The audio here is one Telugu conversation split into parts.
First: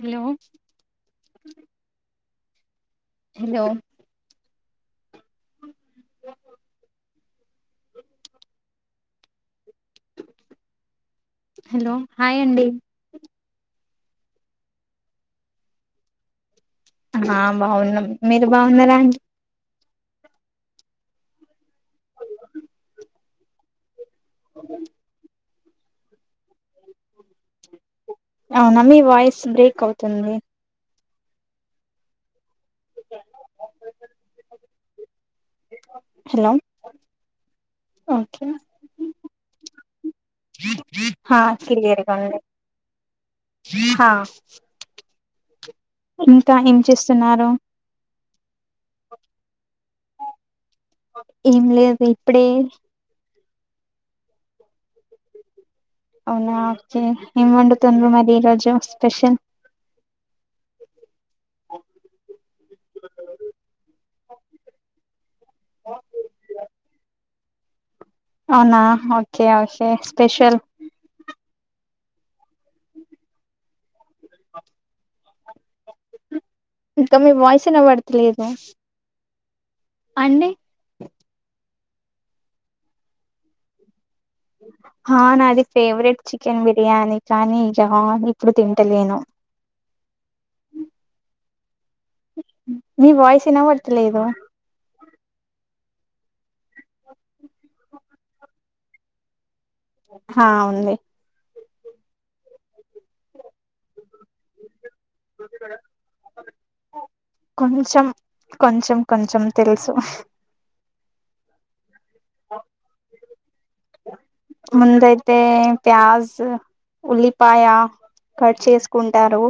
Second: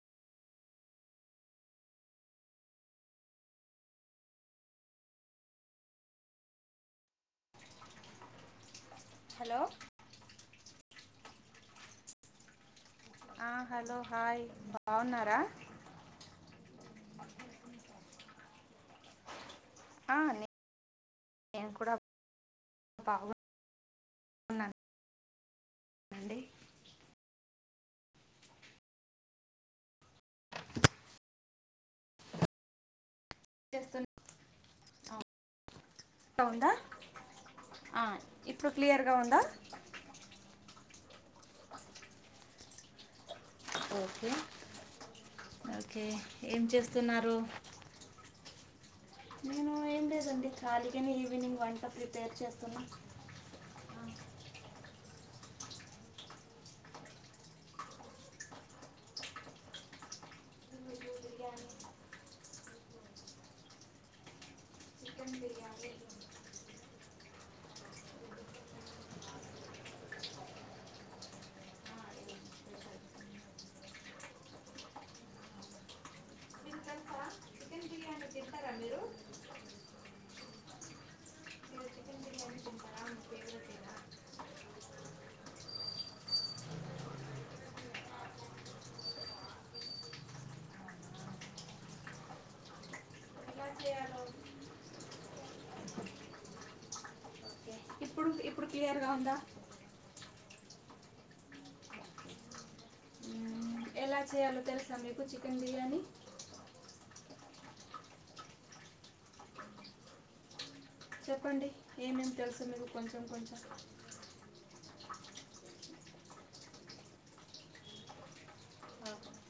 Hello hello [inaudible] hello hello hi అండి ఆ హలో హాయ్ బాగున్నారా? ఆ బాగున్నం, మీరు బాగున్నారా అండి? ఆ నే కూడా బాగు అండి అవునా మీ వాయిస్ బ్రేక్ అవుతుంది చేస్తున హలో ఆ ఒకే ఇప్పుడు క్లియర్గా ఉందా హా క్లియర్గా ఉంది హా ఓకే ఓకే ఏం చేస్తున్నారు. నేను ఏం లేేండి ఖాళీగా నే ఈవినింగ్ ఏం వంట లేదు ప్రిపేర్ ఇప్పుడే చేస్తున్నాను. అవునా ఓకే ఏం వందుతున్నార్ మరి రోజు స్పెషల్. అవునా ఓకే ఓకే స్పెషల్ [inaudible] ఇంకా మీ వాయిస్నా వినుపడుతులేదు. అండి ఆ నాది ఫేవరెట్ చికెన్ బిర్యానీ కానీ ఇక ఇప్పుడు తింటలేను మీ వాయిస్ విన ఎలా చేయాలో పడతలేదు. ఓకే ఇప్పుడు [inaudible] ఇప్పుడు క్లియర్గా ఉందా. ఆ ఉంది ఎలా చేయాలో తెలుసా మీకు చికెన్ బిర్యానీ. కొంచెం కొంచెం కొంచెం తెలుసు చెప్పండి ఏమేమి తెలుసు మీకు కొంచెం కొంచెం ముందయితే ప్యాజ్ ఉల్లిపాయ కట్ చేసుకుంటారు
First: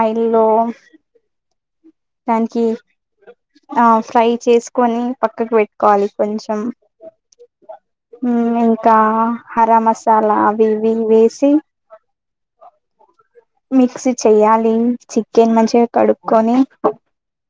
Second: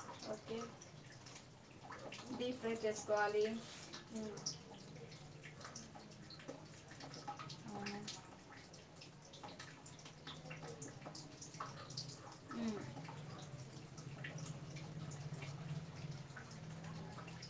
ఆయిల్ లో. ఓకే డీప్ దానికి ఫ్రై చేసుకోవాలి ఆ ఫ్రై మ్మ్. చేసుకొని పక్కకు పెట్టుకోవాలి కొంచెం ఇంకా హరా మసాలా అవి ఇవి వేసి. మిక్స్ చెయ్యాలి చికెన్ మంచిగా కడుక్కకొని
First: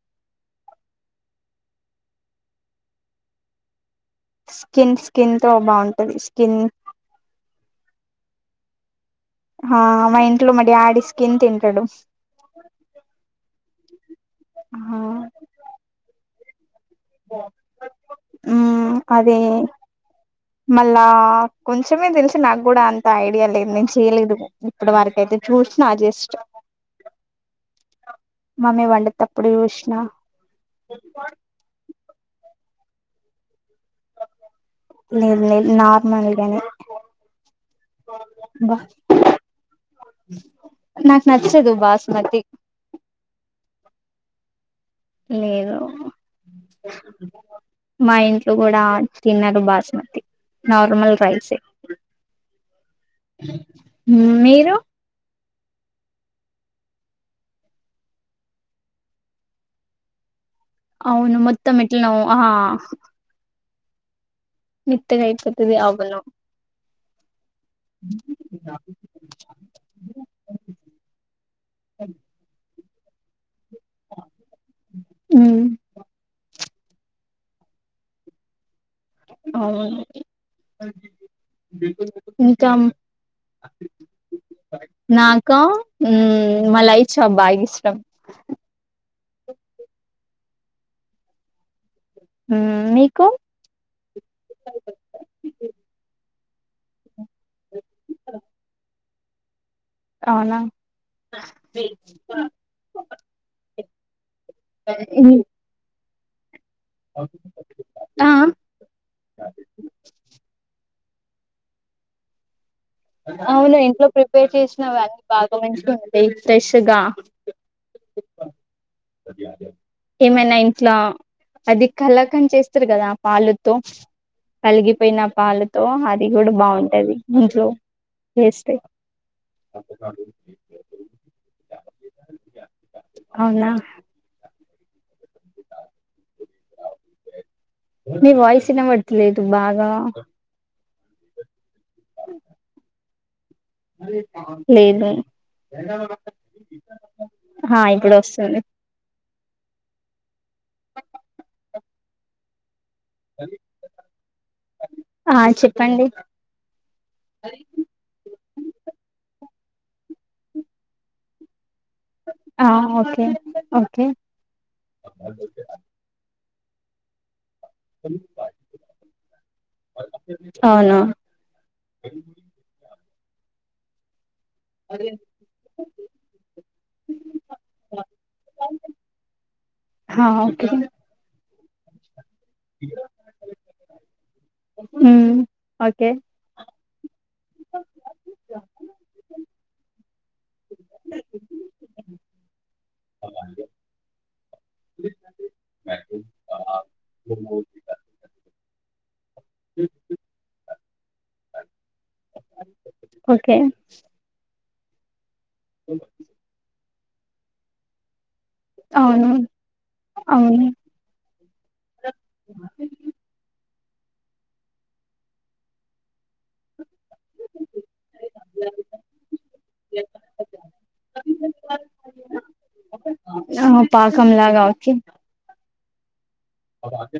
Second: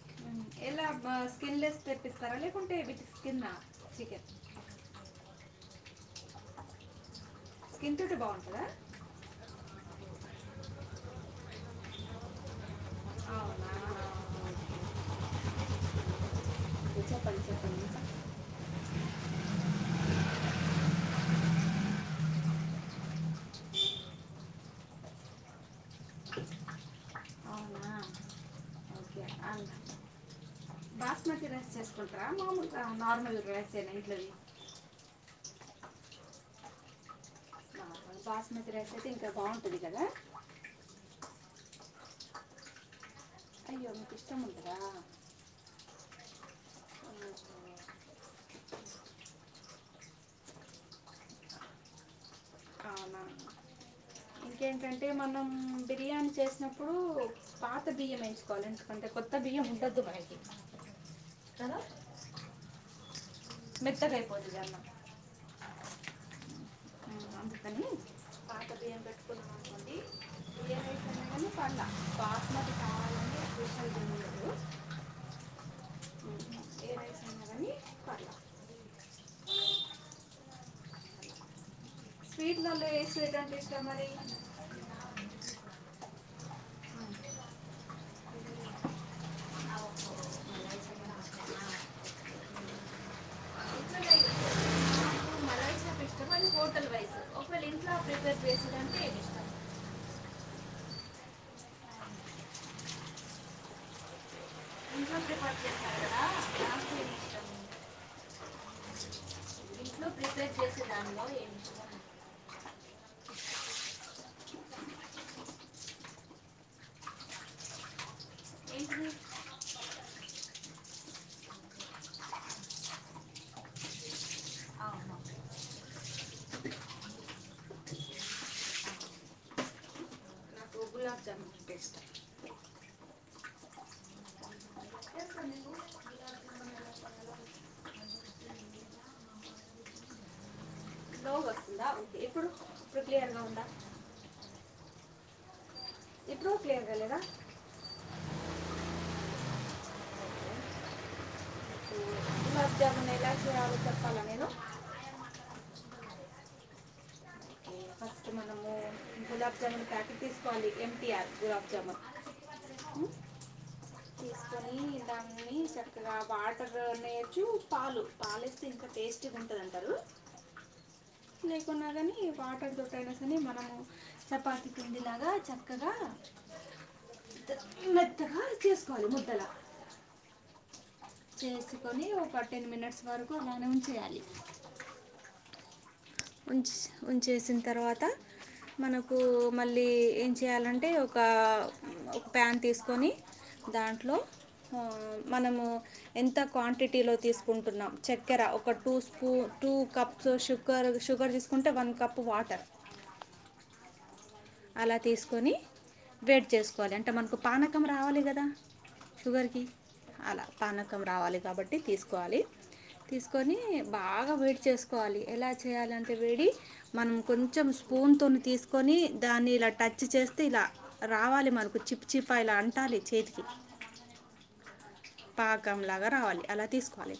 మ్మ్. ఎలా స్కిన్లెస్ తెప్పిస్తారా లేకుంటే with skin chicken. Skin skin తో బాగుంటది స్కిన్ స్కింతంట బాగుంటుందా ఆ మా ఇంట్లో మరి ఆడి స్కిన్ తింటాడు అవునా హ చెప్పండి చెప్పండి అదే మళ్ళా కొంచెమే తెలిసి నాకు కూడా అంత ఐడియా లేదు నేను చేయలేదు ఇప్పుడు వరక అయితే చూసిన జస్ట్ అవునా మమ్మీ వండే ఓకే తప్పుడు చూసిన. చేసుకుంట నార్మల్ నార్మల్ రెస్ ఇట్ల. లేదు లేదు నార్మల్గాని బాస్మతి రైస్ అయితే ఇంకా బాగుంటుంది కదా నాకు నచ్చదు బాసుమతి అయ్యోంకు ఇష్టము ఉండదా. లేదు ఓహో. మా ఇంట్లో కూడా తిన్నారు బాస్మతి నార్మల్ రైసే. అవునా మీరు ఇంకేంటంటే మనం బిర్యానీ చేసినప్పుడు పాత బియ్యం ఎయించుకోవాలి ఎందుకంటే కొత్త బియ్యం ఉండదు మనకి. అవును మొత్తం మ ఎట్లనవు ఆ మెత్తగైపోద్దిగ మెత్తగైపోతది అవును ఉమ్, పాత బియ్యం పెట్టుకున్నాం అనుకోండి బియ్యం పెేటుకున్నా కానీ పండ బాస్మతి కావాలని స్పెషల్ బియ్యం లేదు మ్ సరి అవును స్వీట్ ఇంకా మల ఏ స్వీట్ అంటె ఇష్ట మరి నాకా మ్ మలై చబ్బా బాగ ఇష్టం మ్ మీకు మన వైస్ నాకు ఇష్టం అది హోటల్ వైస్ ఒకవేళ ఇంట్లో ప్రిపేర్ చేసేదంటే ఏమి ఇష్టం ఔనా ఇంట్లో ఇ ప్రిపేర్ చేశారు కదా నాకు ఏమి ఇష్టం ఆ ఆ ఇంట్లో ప్రిపేర్ చేసే దానిలో ఏమి ఇష్టం అవును ఇంట్లో ప్రిపేర్ చేసినవి అన్నీ బాగా మంచిగా ఉంటయ్ ఫ్రెష్గా ఏంటి ఏమైనా ఇంట్లా అది కళాకాండ్ చేస్తారు కదా పాలుతో అవును పలిగిపోయిన పాలుతో అది కూడా బాగుంటుంది ఇంట్లో ఏస్తే బెస్ట్ అవునా మీ వాయిస్ ఇనబడట్లేదు బాగా నవవు ఇప్పుడు క్లియర్గ ఉందా లేద ఇప్పుడు క్లియర్గా లేదా హా ఇప్పుడు వస్త్ సలే జమన్ ఎలా చేయాలో చెప్పాలా నేను పండి ఫస్ట్ మనము గులాబ్ జామున్ ప్యాకిట్ తీసుకోవాలి ఎంటిఆర్ గులాబ్ జామున్ ఆ ఓకే కె దాన్నీ చక్కగా వాడ్ నేజూ పాలు పాలేస్తే ఇంక టెస్ట్ గా ఉంటది అంటరు అవును లేకున్నా గనీ వాటర్ తోట్ అయిన ని మనము చెప్ పాతిపిండిలాగా చక్కగా మెత్తగా చేసుకోవాలి మొత్ హ ఓకె చేసుకొని ఒక టెన్ మినిట్స్ వరకు నాని ఉంచేయాలి ఉమ్ ఓకే ఉంచెస్ ఉంచేసిన్ తర్వాత మనకూ మళ్ళీ ఏం చేయాలంటే ఒకా ఒక్ ప్యాన్ తీసుకొని దాంట్లొ మనమూ ఎంత క్వాంటి టీ లో తీసుకుంటున్నాం చెక్ చెక్కర ఒక two spoon two two cups sugar sugar తీసుకుంటే వన్ కప్పు వాటర్ ఓకే అలా తీసుకు కొని వేడి చేసుకోవాలి అన్ అంటే మనకు పానకం రావాలి కదా అవును షుగర్కి అలా అవును పానకం రావాలి కాబట్టి తీసుకోవాలి తీసుకొని బాగా వేడి చేసుకోవాలి ఎలా చేయాలి అంటే వేడి మనం కొంచెం షు స్పూన్ తోని తీసుకొని దాన్ని ఇలా టచ్ చేస్తే ఇలా రావాలి మనకు చిప్ చిప్ ఇలా అంటాలి చేతికి ఆ పాకం లాగా అవుతుందా పాకంలాగా రావాలి అలా తీసుకోవాలి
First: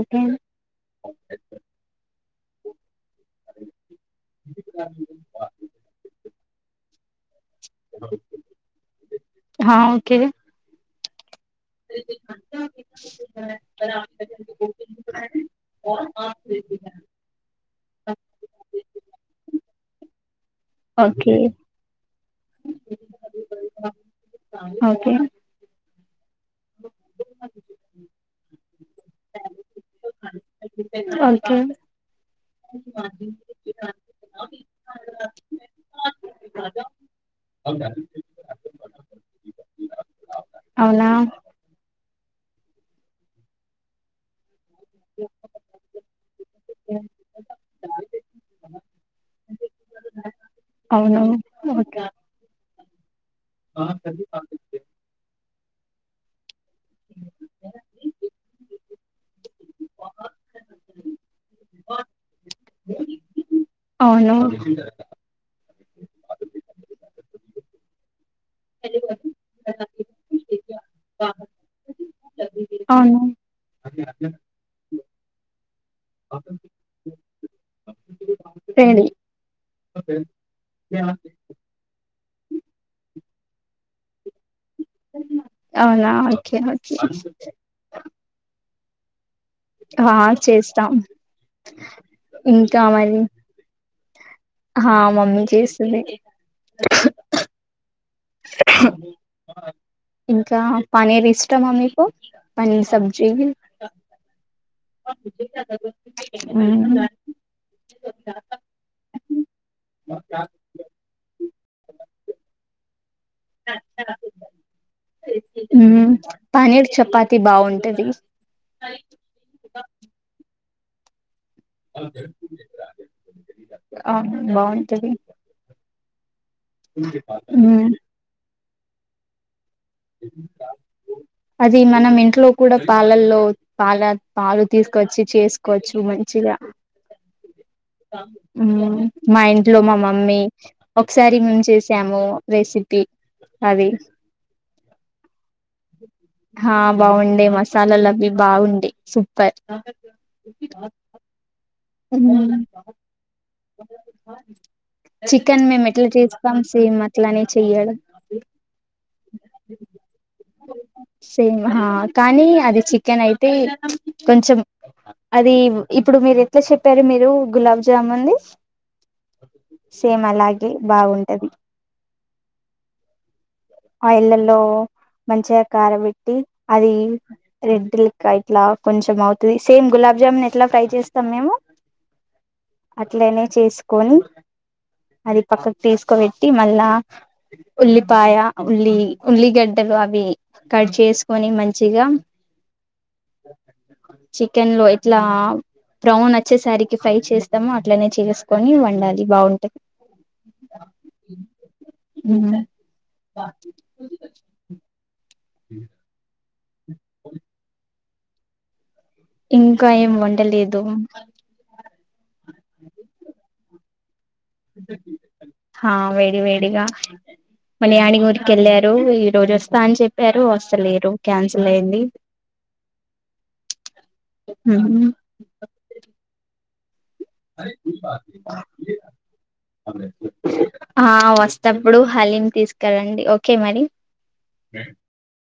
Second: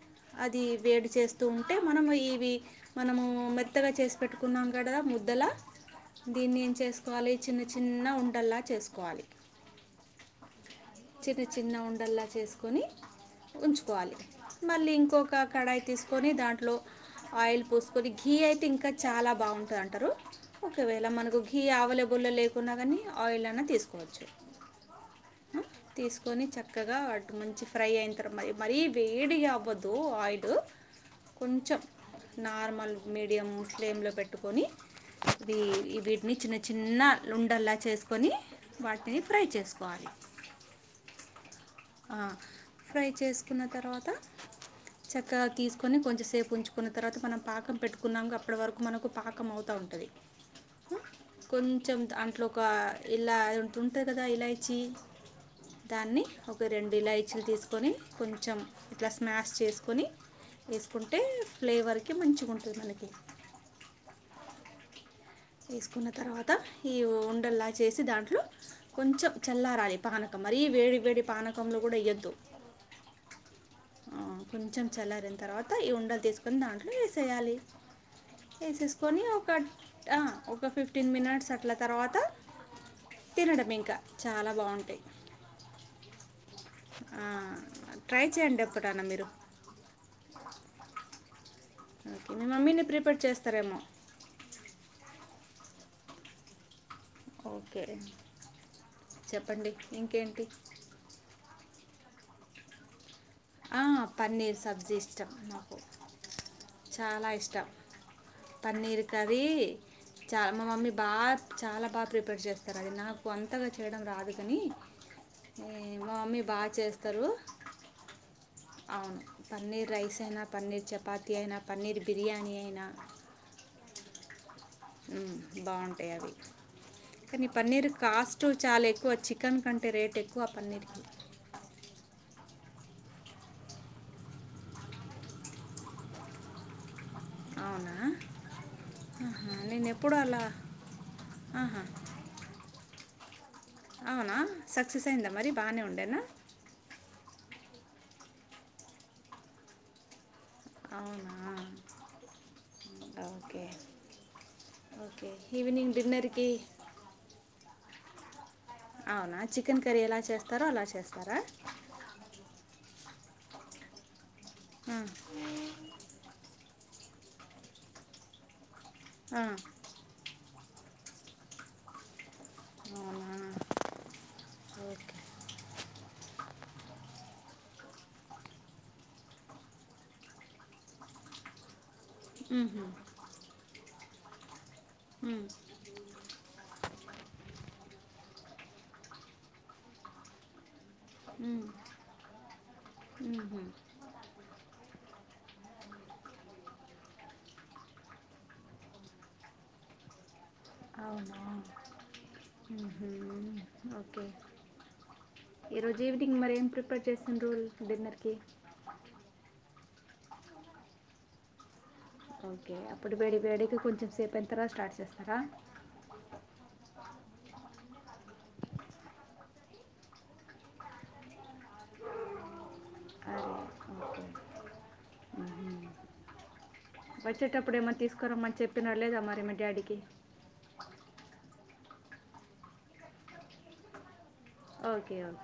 ఓకే అది వేడిచే స్తూ ఉంటే మనము ఇవి మనము మెత్తగా చేసి పెట్టుకున్నాం కదా ముద్దల దీన్ని ఏం చేసుకోవాలి చిన్న చిన్న ఉండల్లా చేసుకోవాలి హా ఓకే చిన్న చిన్న ఉండల్లా చేసుకొని ఉంచుకోవాలి మళ్ళీ ఇంకొక కడాయి తీసుకొని దాంట్లో ఆయిల్ పోసుకొని ఘీ అయితే ఇంకా చాలా బాగుంటుంది అంటారు ఒకవేళ ఓకే మనకు ఘీ అవైలబుల్లో లేకున్నా కానీ ఆయిల్ అయినా తీసుకోవచ్చు ఓకే తీసు కని చక్కగా వాటి మంచి ఫ్రై అయింది మరి మరీ వేడిగా అవ్వదు ఆయిల్ ఓకే కొంచెం నార్మల్ మీడియం ఫ్లేమ్లో పెట్టుకొని ఇ వీటిని చిన్న చిన్న లుండల్లా చేసుకొని వాటిని ఫ్రై చేసుకోవాలి అవునా ఫ్రై చేసుకున్న తర్వాత చక్కగా తీసుకొని కొంచెం సేపు ఉంచుకున్న తర్వాత మనం పాకం పెట్టుకున్నాం అప్పటి వరకు మనకు పాకం అవుతా ఉంటది అవును కొంచెం అంట్లో ఒక ఇల్ అదంట తుంట కదా ఇలాయిచీ దాన్ని ఒక రెండు ఇలాయిచీలు తీసుకొని కొంచెం [unintelligible] చేసుకొని వేసుకుంటే ఫ్లేవర్కి మంచిగ ఉంటది మనకి అవును వేసుకున్న తర్వాత ఈ ఉండల్లా చేసి దాంట్లో కొంచెం చల్లారాలి పానకం మరి వేడి వేడి పానకంలో కూడా ఎయోద్దు అవును కొంచెం చల్లారన తర్వాత ఈ ఉండలు తీసుకొని దాంట్లో వేసేయాలి రెడీ వేసుకొని కట్ ఒక ఫిఫ్టీన్ మినిట్స్ అట్ల తర్వాత తినడం ఇంకా చాలా బాగుం అవునా ఓకే ఓకే ట్రై [unintelligible] మీరు ఆ చేస్తాం మీ ఇంకా మమ్మీని ప్రిపేర్ మరి చేస్తారేమో ఆ మమ్మీ చేస్తుంది ఓకే చెప్పండి ఇంకేంటి ఇంకా పనీరు ఇష్టమా మీకు [unintelligible] ఆ పన్నీర్ సబ్జీ ఇష్టం చాలా ఇష్టం పన్నీర్ కర్రి మా మమ్మీ బాగా చాలా బాగా ప్రిపేర్ చేస్తుంది అది నాకు కొంతగా చేయడం రాదు కానీ మ్మ్ మా మమ్మీ బాగా పనీర్ చేస్తారు చపాతి బాగుంటది అవును పన్నీర్ రైస్ అయినా పన్నీర్ చపాతీ అయినా పన్నీర్ బిర్యానీ అయినా ఆ బాగు తెలిదు ఉంటయి అవి కానీ పన్నీర్ కాస్ట్ హ్మ్ చాలా ఎక్కువ చికన్ కంటే రేట్ ఎక్కువ పన్నీర్ కీ అది మనం ఇంట్లో కూడా పాలల్లో పాల పాలు తీసుకొచ్చి చేసుకోవచ్చు మంచిగా అవునా హ్మ్ మా ఆహా, ఇంట్లో నేను మా ఎప్పుడు మమ్మీ అలా ఒకసారి మేము ఆహా. చేసాము రెసిపీ టీ అవునా సక్సెస్ అయ్యిందా మరి బాగానే ఉండేనా వుడే మసాలాలు అవి బాగుండే సూపర్ అవునా హ్మ్ ఓకే ఓకే చికెన్ మేమ్ ఈవినింగ్ ఎట్లా డిన్నర్కి చేస్తాం సేమ్ అట్లానే చెయ మేడం [unintelligible] అవునా చికెన్ కర్రీ ఎలా చేస్తారో అలా చేస్తారా తి కొంచెం ఆ, అది ఇప్పుడు మీరు చెప్పారు మీరు గులాబ్ జామున్ది ఆ. సేమ్ అలాగే అంటే బాగుంటది అవునా ఆయిలలో ఓకే మంచిగా కార పెట్టి అది రెడ్ లికా ఇట్లా కొంచెం అవుతుది సేమ్ గులాబ్జామున్ ఎట్లా ఫ్రై చేస్త ఇస్తమేము మ్హూ. అట్లనే చేసు కొని అది మ్, పక్కకి తీసుకోబెట్టి మళ్ళా ఉల్లి పాయ ఉల్లి ఉల్లిగడ్డలు అవి కట్ చేసుకొని మ్, మంచిగా మ్హూ. చికెన్ లో ఇట్లా బ్రౌన్ వచ్చేసరికి ఫ్రై చేస్తాము అట్లనే చేసుకొని వండాలి బాగుంటుది అవునా ఆహా ఓకే ఈ రోజు ఈవనింగ్ మరేం ప్రిపేర్ చేసిన రోల్ డిన్నర్ ఓకే ఇంకా ఏం వండలేదు ఓకే అప్పుడు వేడి వేడికి కొంచెం సేపు అయిన తర్వాత స్టార్ట్ చేస్తారా హా వేడి వేడిగా మన ఆడిగి ఊరికిళ్ళ ఈ రోజు వస్తా అని చెప్పారు వస్తలేరు క్యాన్ లేంది అరే ఓకే మ్హూ. వచ్చేటప్పుడు ఏమన్నా తీసుకురమ్మని చెప్పిన లేదా మరి మా డాడీకి తప్పుడు హలీని తీసుకెళ్లండి ఓకే మరి ఓకే ఓకే